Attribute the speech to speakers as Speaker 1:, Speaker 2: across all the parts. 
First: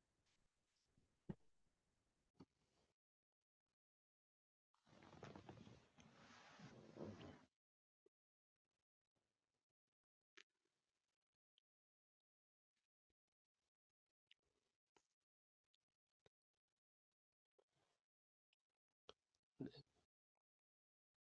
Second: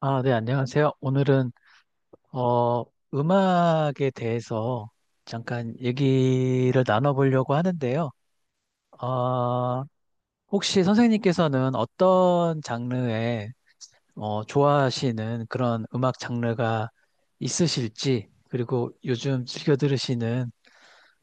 Speaker 1: 아, 네, 안녕하세요. 오늘은, 어, 음악에 대해서 잠깐 얘기를 나눠보려고 하는데요. 어, 혹시 선생님께서는 어떤 장르에, 좋아하시는 그런 음악 장르가 있으실지, 그리고 요즘 즐겨 들으시는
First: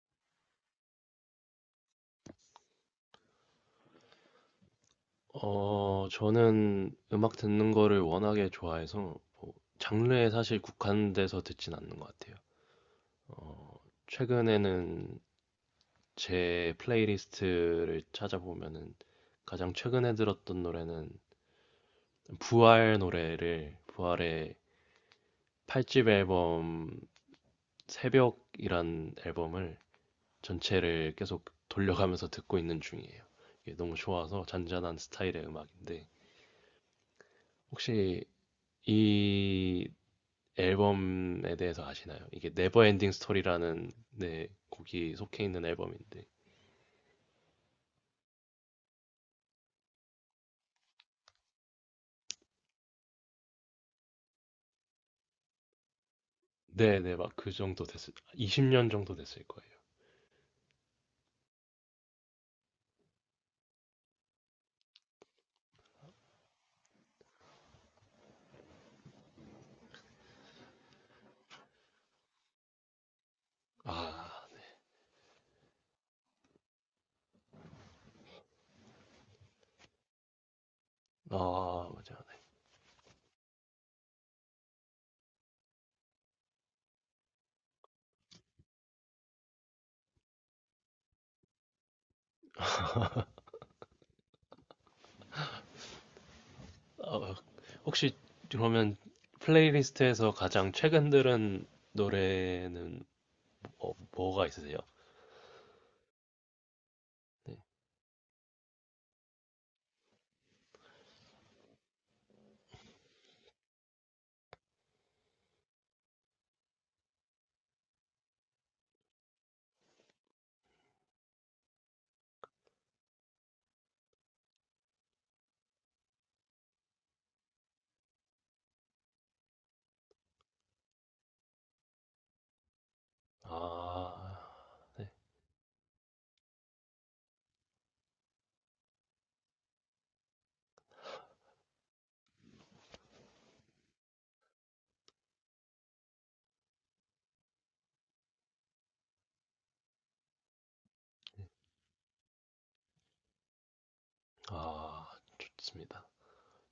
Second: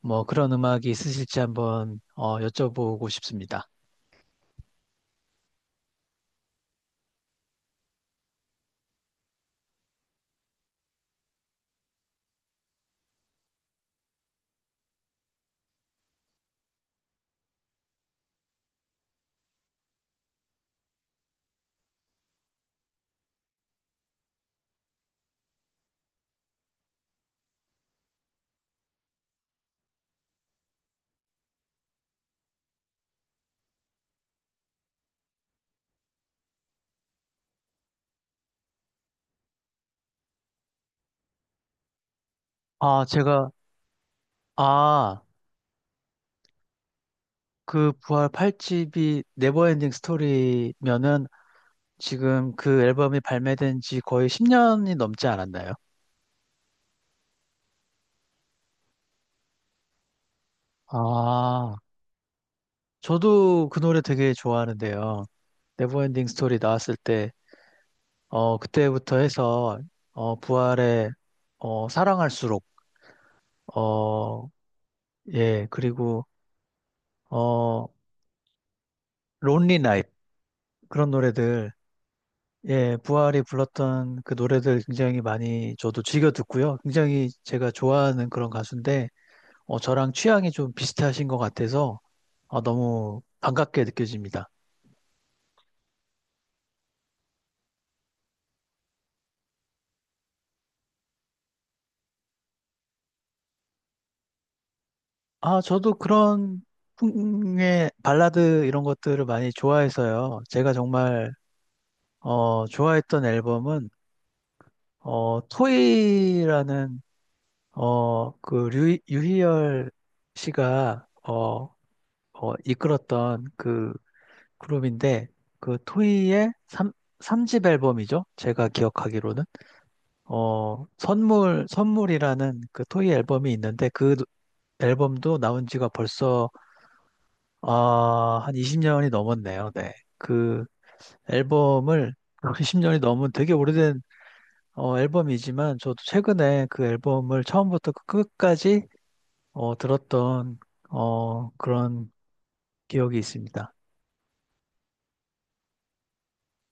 Speaker 1: 뭐 그런 음악이 있으실지 한번, 여쭤보고 싶습니다.
Speaker 2: 저는 음악 듣는 거를 워낙에 좋아해서 장르에 사실 국한돼서 듣진 않는 것 같아요. 최근에는 제 플레이리스트를 찾아보면은 가장 최근에 들었던 노래는 부활의 8집 앨범 새벽이란 앨범을 전체를 계속 돌려가면서 듣고 있는 중이에요. 이게 너무 좋아서 잔잔한 스타일의 음악인데 혹시 이 앨범에 대해서 아시나요? 이게
Speaker 1: 아,
Speaker 2: 네버엔딩
Speaker 1: 제가,
Speaker 2: 스토리라는 네 곡이
Speaker 1: 아,
Speaker 2: 속해 있는 앨범인데
Speaker 1: 그 부활 8집이 네버엔딩 스토리면은 지금 그 앨범이 발매된 지 거의 10년이 넘지 않았나요?
Speaker 2: 네네, 막 그 정도 됐을 20년 정도 됐을 거예요.
Speaker 1: 아, 저도 그 노래 되게 좋아하는데요. 네버엔딩 스토리 나왔을 때, 그때부터 해서, 부활의, 사랑할수록,
Speaker 2: 아,
Speaker 1: 어, 예, 그리고, 어, 론리 나잇, 그런 노래들,
Speaker 2: 아 맞아.
Speaker 1: 예, 부활이 불렀던 그 노래들 굉장히 많이 저도 즐겨 듣고요. 굉장히 제가 좋아하는 그런 가수인데, 저랑 취향이 좀 비슷하신 것 같아서, 아, 너무 반갑게 느껴집니다.
Speaker 2: 아, 혹시 그러면 플레이리스트에서 가장 최근 들은 노래는 뭐가 있으세요?
Speaker 1: 아, 저도 그런
Speaker 2: 네.
Speaker 1: 풍의 발라드 이런 것들을 많이 좋아해서요. 제가 정말 좋아했던 앨범은 토이라는 유희열 씨가 이끌었던 그 그룹인데 그 토이의 삼삼집 앨범이죠. 제가 기억하기로는 선물이라는 그 토이 앨범이 있는데 그
Speaker 2: 아, 네.
Speaker 1: 앨범도 나온 지가 벌써 아, 한 20년이 넘었네요. 네. 그 앨범을 20년이 넘은 되게 오래된 앨범이지만 저도 최근에 그 앨범을 처음부터 그 끝까지 들었던 그런 기억이 있습니다.
Speaker 2: 아 좋습니다.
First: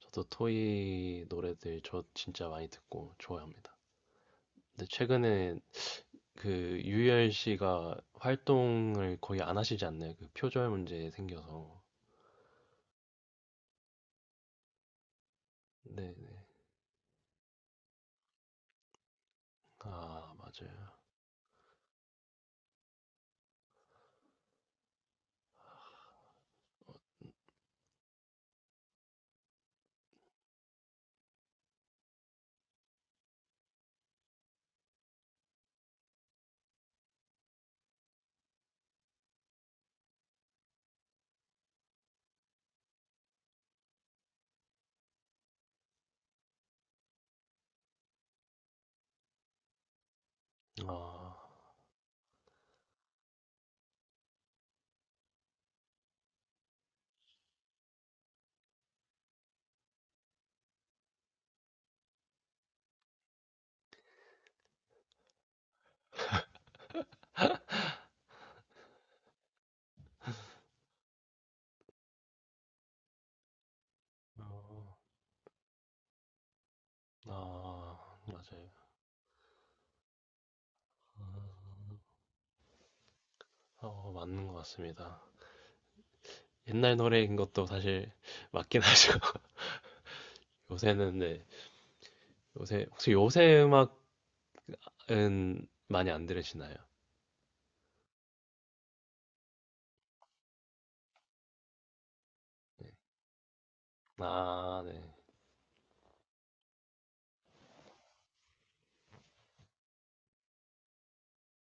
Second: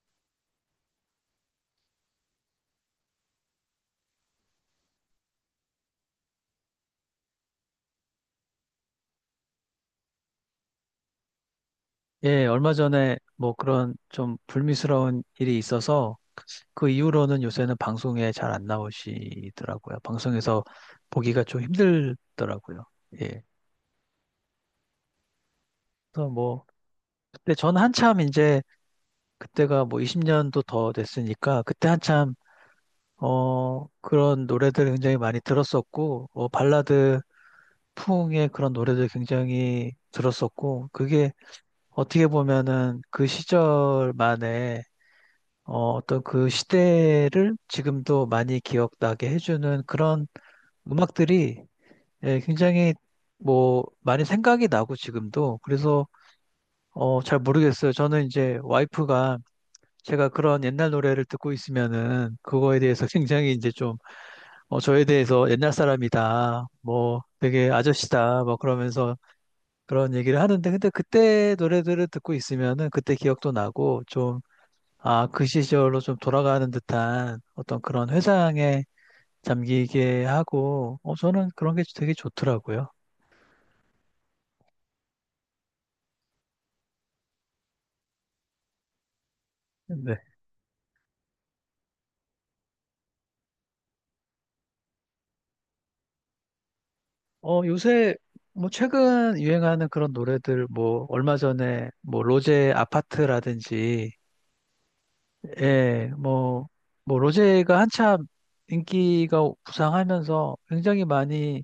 Speaker 2: 저도 토이 노래들 저 진짜 많이 듣고 좋아합니다. 근데 최근에 그 유열 씨가 활동을 거의 안 하시지 않나요? 그 표절 문제 생겨서.
Speaker 1: 예, 얼마 전에 뭐 그런 좀 불미스러운 일이
Speaker 2: 네,
Speaker 1: 있어서
Speaker 2: 네.
Speaker 1: 그 이후로는 요새는 방송에 잘 안 나오시더라고요.
Speaker 2: 아,
Speaker 1: 방송에서
Speaker 2: 맞아요.
Speaker 1: 보기가 좀 힘들더라고요. 예. 그래서 뭐 그때 전 한참 이제 그때가 뭐 20년도 더 됐으니까 그때 한참 그런 노래들 굉장히 많이 들었었고 발라드 풍의 그런 노래들 굉장히 들었었고 그게 어떻게 보면은 그 시절만의 어떤 그 시대를 지금도 많이 기억나게 해주는 그런
Speaker 2: 아,
Speaker 1: 음악들이 예, 굉장히 뭐 많이 생각이 나고 지금도 그래서 잘 모르겠어요. 저는 이제 와이프가 제가 그런 옛날 노래를 듣고 있으면은 그거에 대해서 굉장히 이제 좀 저에 대해서 옛날 사람이다, 뭐 되게 아저씨다, 뭐 그러면서 그런 얘기를 하는데 근데 그때 노래들을 듣고 있으면은 그때 기억도 나고 좀
Speaker 2: 어,
Speaker 1: 아, 그 시절로 좀 돌아가는 듯한 어떤 그런
Speaker 2: 아, 맞아요.
Speaker 1: 회상에 잠기게 하고
Speaker 2: 아,
Speaker 1: 저는 그런 게 되게 좋더라고요.
Speaker 2: 맞는 것 같습니다. 옛날 노래인 것도 사실 맞긴 하죠.
Speaker 1: 네.
Speaker 2: 요새는 네. 요새 혹시 요새 음악은 많이 안 들으시나요?
Speaker 1: 요새 뭐 최근 유행하는 그런 노래들 뭐 얼마 전에 뭐 로제 아파트라든지
Speaker 2: 아, 네.
Speaker 1: 예, 뭐, 뭐, 로제가 한참 인기가 부상하면서 굉장히 많이,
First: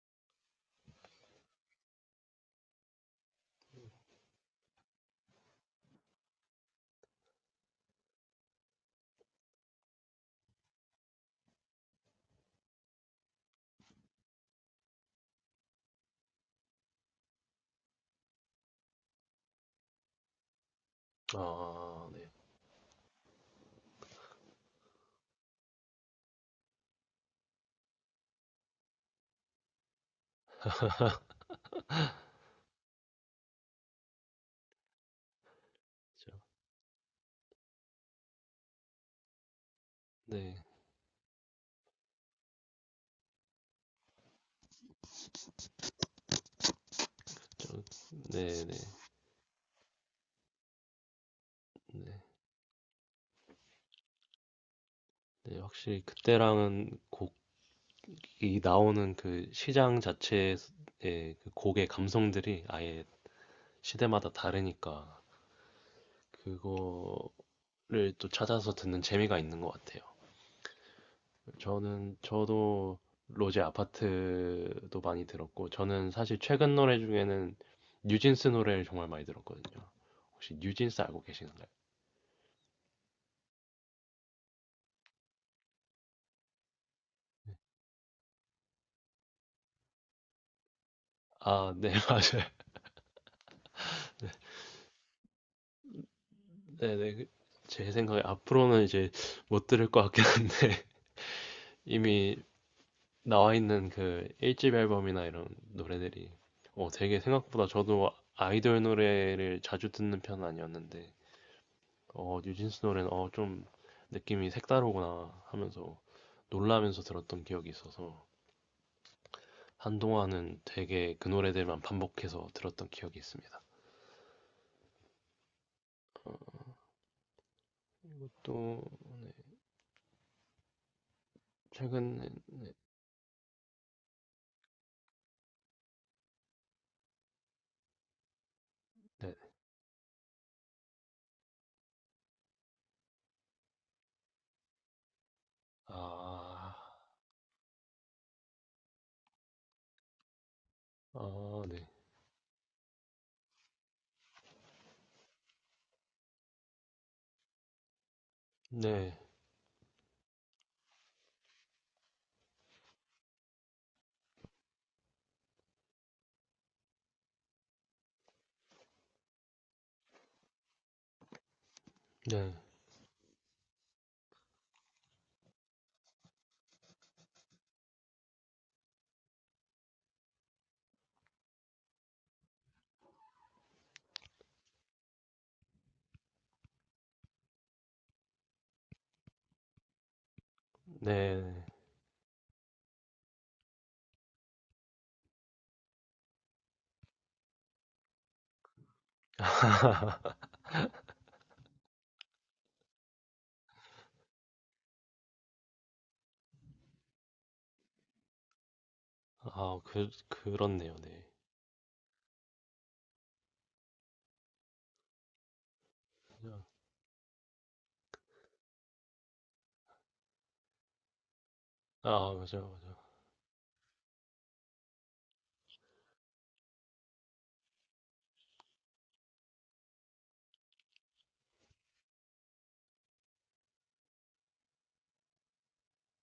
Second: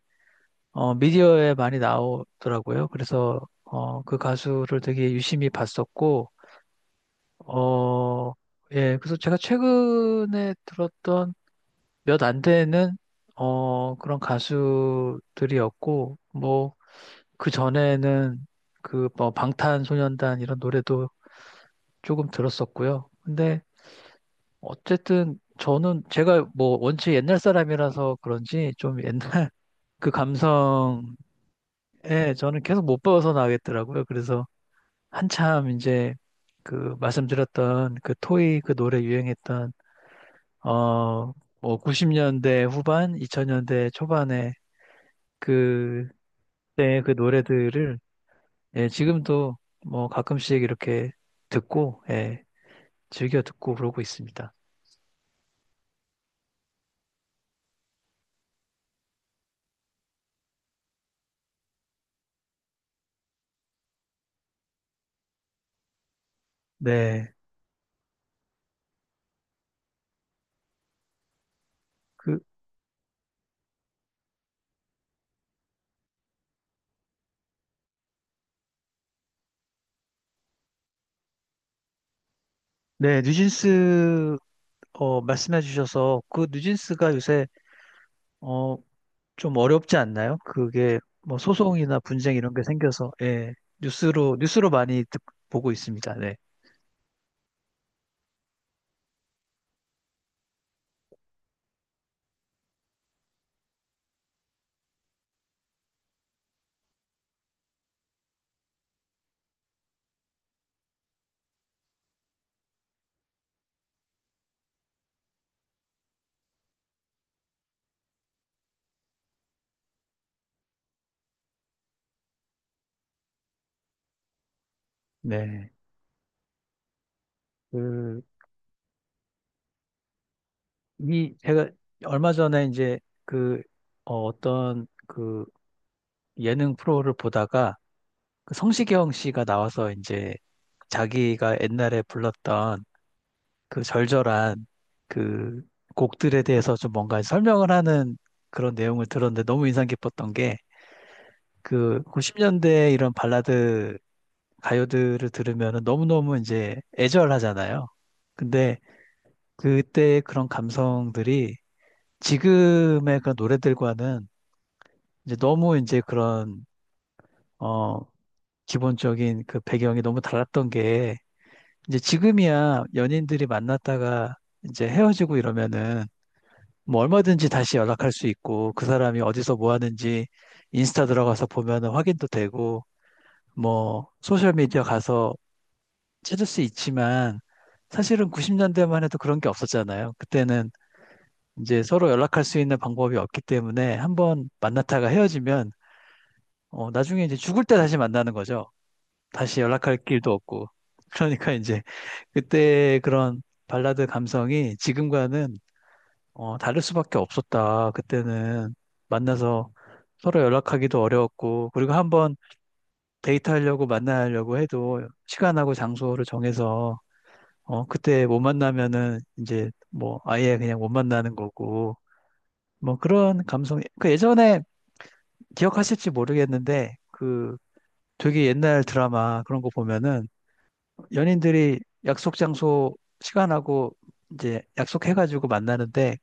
Speaker 1: 미디어에 많이 나오더라고요. 그래서, 그 가수를 되게 유심히 봤었고, 어, 예, 그래서 제가 최근에 들었던 몇 안 되는, 그런 가수들이었고, 뭐, 그 전에는 그, 뭐, 방탄소년단 이런 노래도
Speaker 2: 아,
Speaker 1: 조금
Speaker 2: 네.
Speaker 1: 들었었고요. 근데 어쨌든 저는 제가 뭐 원체 옛날 사람이라서 그런지 좀 옛날 그 감성에 저는 계속 못 벗어나겠더라고요. 그래서 한참 이제 그 말씀드렸던 그 토이 그 노래 유행했던
Speaker 2: 네,
Speaker 1: 어 뭐 90년대 후반, 2000년대 초반에 그때 그 노래들을
Speaker 2: 네, 네.
Speaker 1: 예, 지금도 뭐 가끔씩 이렇게 듣고 예, 즐겨 듣고 그러고 있습니다.
Speaker 2: 네, 확실히 그때랑은 곡 이 나오는 그 시장 자체의 그 곡의 감성들이 아예 시대마다 다르니까
Speaker 1: 네.
Speaker 2: 그거를 또 찾아서 듣는 재미가 있는 것 같아요. 저는
Speaker 1: 그
Speaker 2: 저도 로제 아파트도 많이 들었고 저는 사실 최근 노래 중에는 뉴진스 노래를 정말 많이 들었거든요. 혹시 뉴진스 알고 계시는가요?
Speaker 1: 네, 뉴진스 말씀해 주셔서 그 누진스가 요새 어, 좀 어렵지 않나요? 그게 뭐
Speaker 2: 아, 네,
Speaker 1: 소송이나 분쟁
Speaker 2: 맞아요.
Speaker 1: 이런 게 생겨서 예, 뉴스로 많이 보고 있습니다. 네.
Speaker 2: 네, 네. 그- 제 생각에 앞으로는 이제 못 들을 것 같긴 한데 이미 나와 있는 그 1집 앨범이나 이런 노래들이 되게 생각보다 저도 아이돌 노래를 자주 듣는 편은 아니었는데 뉴진스 노래는 좀 느낌이 색다르구나 하면서 놀라면서 들었던 기억이 있어서 한동안은 되게 그 노래들만 반복해서 들었던 기억이 있습니다.
Speaker 1: 네. 그,
Speaker 2: 또
Speaker 1: 제가
Speaker 2: 최근
Speaker 1: 얼마 전에 이제 그, 어떤 그 예능 프로를 보다가 그 성시경
Speaker 2: 네.
Speaker 1: 씨가 나와서 이제 자기가 옛날에 불렀던 그 절절한 그 곡들에
Speaker 2: 아,
Speaker 1: 대해서 좀 뭔가 설명을 하는 그런 내용을 들었는데 너무 인상 깊었던 게
Speaker 2: 아, 네.
Speaker 1: 그 90년대 이런 발라드 가요들을 들으면 너무너무 이제 애절하잖아요. 근데
Speaker 2: 네.
Speaker 1: 그때 그런 감성들이 지금의 그 노래들과는 이제 너무 이제 그런 어 기본적인 그 배경이 너무 달랐던 게 이제
Speaker 2: 네.
Speaker 1: 지금이야 연인들이 만났다가 이제 헤어지고 이러면은 뭐 얼마든지 다시 연락할 수 있고 그 사람이 어디서 뭐 하는지 인스타 들어가서 보면은 확인도 되고 뭐 소셜미디어 가서 찾을 수 있지만 사실은 90년대만 해도 그런 게 없었잖아요. 그때는
Speaker 2: 네.
Speaker 1: 이제 서로 연락할 수 있는 방법이 없기 때문에 한번 만났다가 헤어지면 나중에 이제 죽을 때 다시 만나는 거죠. 다시 연락할 길도 없고. 그러니까 이제 그때 그런 발라드 감성이 지금과는 다를 수밖에 없었다. 그때는 만나서
Speaker 2: 아, 그
Speaker 1: 서로
Speaker 2: 그렇네요.
Speaker 1: 연락하기도
Speaker 2: 네.
Speaker 1: 어려웠고, 그리고 한번 데이트하려고 만나려고 해도 시간하고 장소를 정해서 그때 못 만나면은 이제 뭐 아예 그냥 못 만나는 거고,
Speaker 2: 아, 맞아요. 맞아요.
Speaker 1: 뭐 그런 감성이 그 예전에 기억하실지 모르겠는데 그 되게 옛날 드라마 그런 거 보면은 연인들이 약속 장소 시간하고 이제 약속해가지고 만나는데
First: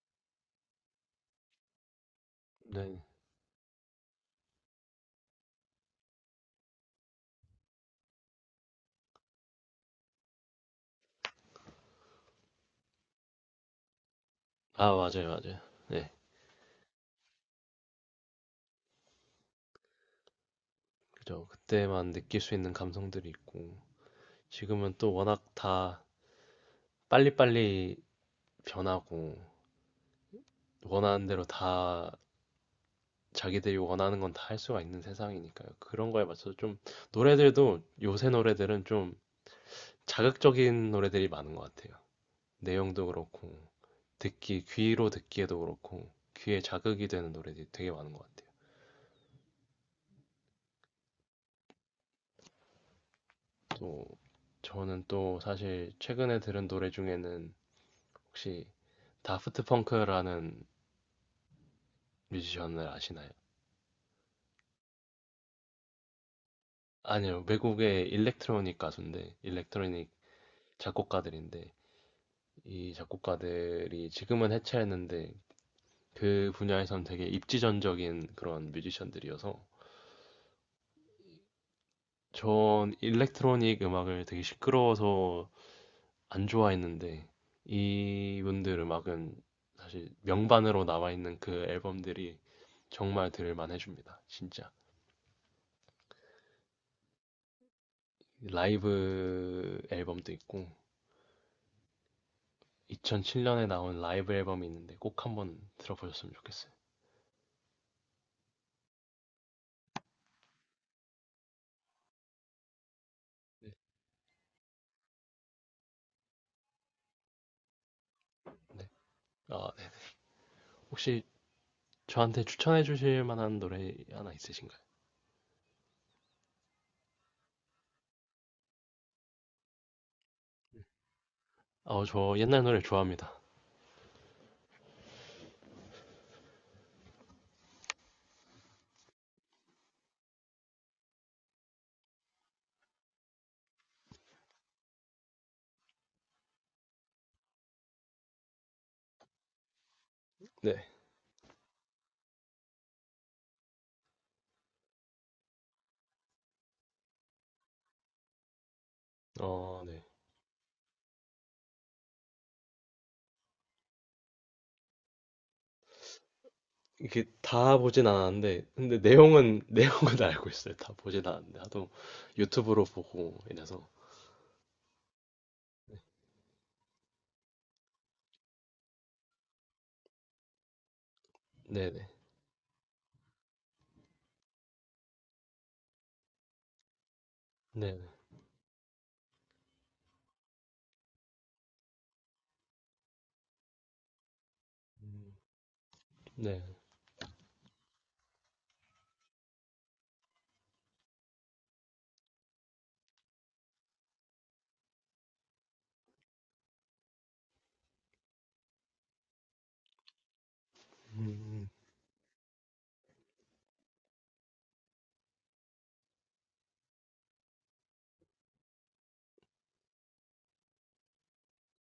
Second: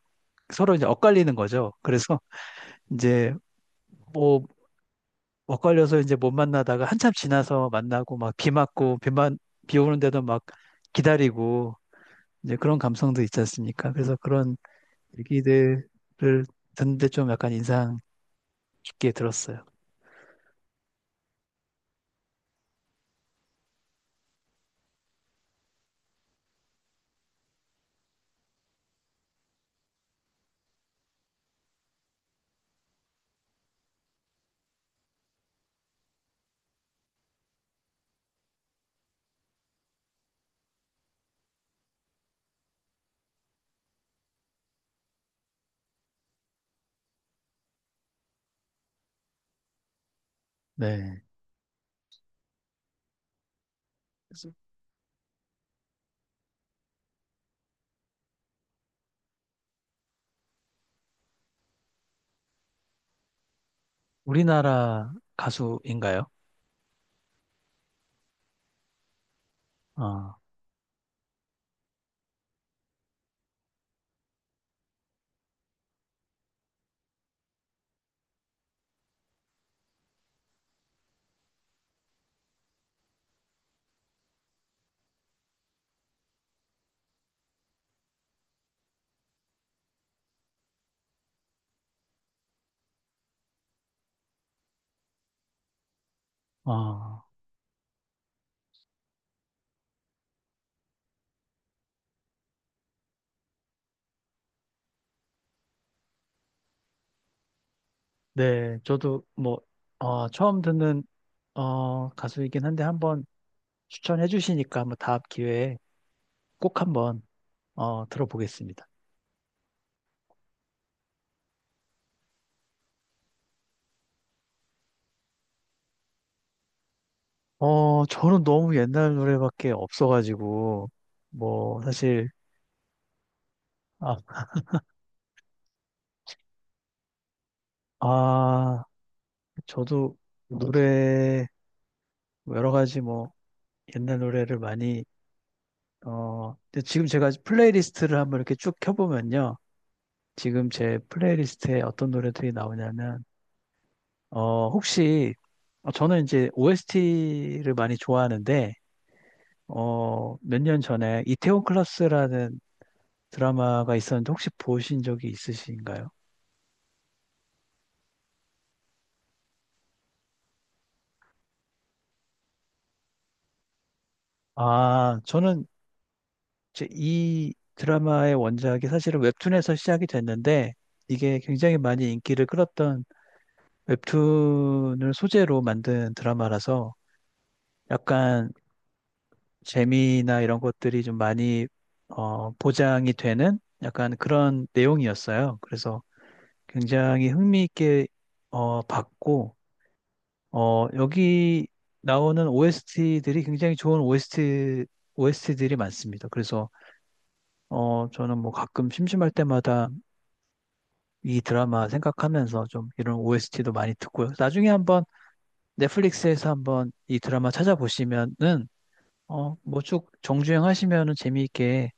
Speaker 1: 서로 이제 엇갈리는 거죠. 그래서
Speaker 2: 네.
Speaker 1: 이제 뭐 엇갈려서 이제 못 만나다가 한참 지나서 만나고 막 비 맞고 비만 비 오는데도 막 기다리고 이제 그런 감성도 있지 않습니까? 그래서 그런
Speaker 2: 아, 맞아요, 맞아요.
Speaker 1: 얘기들을
Speaker 2: 네,
Speaker 1: 듣는데 좀 약간 인상 깊게 들었어요.
Speaker 2: 그죠. 그때만 느낄 수 있는 감성들이 있고, 지금은 또 워낙 다 빨리빨리 변하고, 원하는 대로 다 자기들이 원하는 건 다 할 수가 있는 세상이니까요. 그런 거에 맞춰서 좀, 노래들도 요새 노래들은 좀 자극적인 노래들이 많은 것 같아요. 내용도 그렇고, 듣기, 귀로 듣기에도 그렇고, 귀에 자극이 되는 노래들이 되게 많은 것 같아요.
Speaker 1: 네.
Speaker 2: 또,
Speaker 1: 그래서
Speaker 2: 저는 또 사실 최근에 들은 노래 중에는 혹시 다프트 펑크라는 뮤지션을 아시나요?
Speaker 1: 우리나라 가수인가요?
Speaker 2: 아니요, 외국의 일렉트로닉 가수인데, 일렉트로닉
Speaker 1: 아,
Speaker 2: 작곡가들인데, 이 작곡가들이 지금은 해체했는데, 그 분야에선 되게 입지전적인 그런 뮤지션들이어서, 전 일렉트로닉 음악을 되게 시끄러워서 안 좋아했는데, 이분들 음악은 사실 명반으로 나와 있는 그 앨범들이 정말 들을만 해줍니다, 진짜.
Speaker 1: 아.
Speaker 2: 라이브 앨범도 있고, 2007년에 나온 라이브 앨범이 있는데 꼭 한번 들어보셨으면 좋겠어요.
Speaker 1: 네, 저도 뭐, 처음 듣는, 가수이긴 한데 한번 추천해 주시니까 한번 다음 기회에 꼭 한번, 들어보겠습니다.
Speaker 2: 아, 네. 혹시 저한테 추천해 주실 만한 노래 하나 있으신가요?
Speaker 1: 저는 너무 옛날 노래밖에 없어가지고, 뭐,
Speaker 2: 아,
Speaker 1: 사실,
Speaker 2: 저 옛날 노래 좋아합니다.
Speaker 1: 아, 아, 저도 노래, 뭐 여러 가지 뭐, 옛날 노래를 많이, 근데 지금 제가 플레이리스트를 한번 이렇게 쭉 켜보면요. 지금
Speaker 2: 네.
Speaker 1: 제 플레이리스트에 어떤 노래들이 나오냐면, 어, 혹시 저는 이제 OST를 많이 좋아하는데,
Speaker 2: 어, 네.
Speaker 1: 몇 년 전에 이태원 클라스라는 드라마가 있었는데 혹시 보신 적이 있으신가요?
Speaker 2: 이게 다 보진 않았는데, 근데 내용은, 내용은 알고 있어요. 다 보진 않았는데, 하도 유튜브로 보고 이래서.
Speaker 1: 아, 저는 이제 이 드라마의 원작이 사실은 웹툰에서 시작이 됐는데, 이게 굉장히
Speaker 2: 네네.
Speaker 1: 많이 인기를 끌었던 웹툰을 소재로 만든 드라마라서
Speaker 2: 네네.
Speaker 1: 약간 재미나 이런 것들이 좀 많이 보장이 되는 약간 그런
Speaker 2: 음,
Speaker 1: 내용이었어요. 그래서
Speaker 2: 네.
Speaker 1: 굉장히 흥미있게 봤고 여기 나오는 OST들이 굉장히 좋은 OST들이 많습니다. 그래서 저는 뭐 가끔 심심할 때마다 이
Speaker 2: 음,
Speaker 1: 드라마 생각하면서 좀 이런 OST도 많이 듣고요. 나중에 한번 넷플릭스에서 한번 이 드라마 찾아보시면은 뭐 쭉 정주행 하시면은 재미있게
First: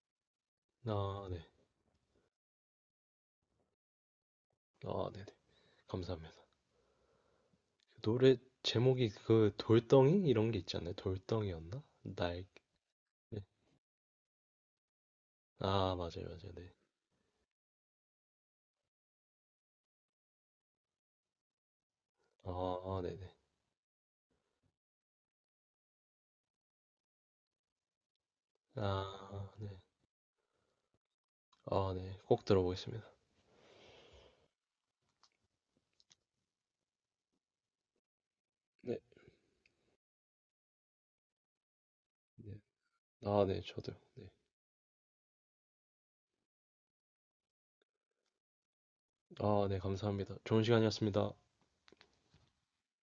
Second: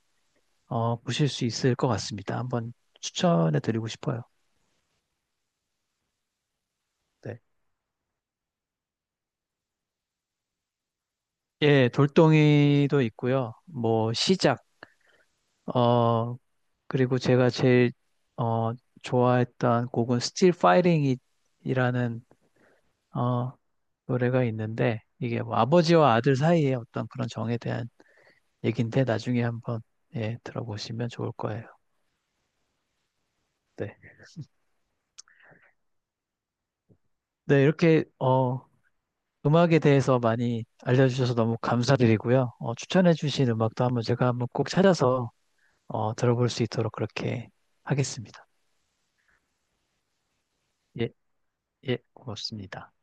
Speaker 1: 보실
Speaker 2: 아, 네.
Speaker 1: 수 있을 것 같습니다. 한번 추천해 드리고 싶어요.
Speaker 2: 아, 네네. 감사합니다.
Speaker 1: 네.
Speaker 2: 노래 제목이 그 돌덩이? 이런 게 있지 않나요? 돌덩이였나?
Speaker 1: 예,
Speaker 2: 날,
Speaker 1: 돌덩이도
Speaker 2: 네.
Speaker 1: 있고요. 뭐 시작
Speaker 2: 아 맞아요
Speaker 1: 어,
Speaker 2: 맞아요 네.
Speaker 1: 그리고 제가 제일 어, 좋아했던 곡은 Still Fighting이라는
Speaker 2: 어 어, 네네.
Speaker 1: 어, 노래가 있는데 이게 뭐 아버지와 아들 사이의 어떤 그런 정에 대한 얘긴데 나중에
Speaker 2: 아 네.
Speaker 1: 한번 예, 들어보시면 좋을 거예요.
Speaker 2: 아 네. 꼭 들어보겠습니다.
Speaker 1: 네. 네, 이렇게
Speaker 2: 네.
Speaker 1: 음악에 대해서 많이 알려주셔서 너무 감사드리고요.
Speaker 2: 네. 아
Speaker 1: 추천해주신
Speaker 2: 네.
Speaker 1: 음악도
Speaker 2: 저도요.
Speaker 1: 한번
Speaker 2: 네.
Speaker 1: 제가 한번 꼭 찾아서 들어볼 수 있도록 그렇게 하겠습니다.
Speaker 2: 아 네. 감사합니다. 좋은
Speaker 1: 예,
Speaker 2: 시간이었습니다.
Speaker 1: 예, 고맙습니다.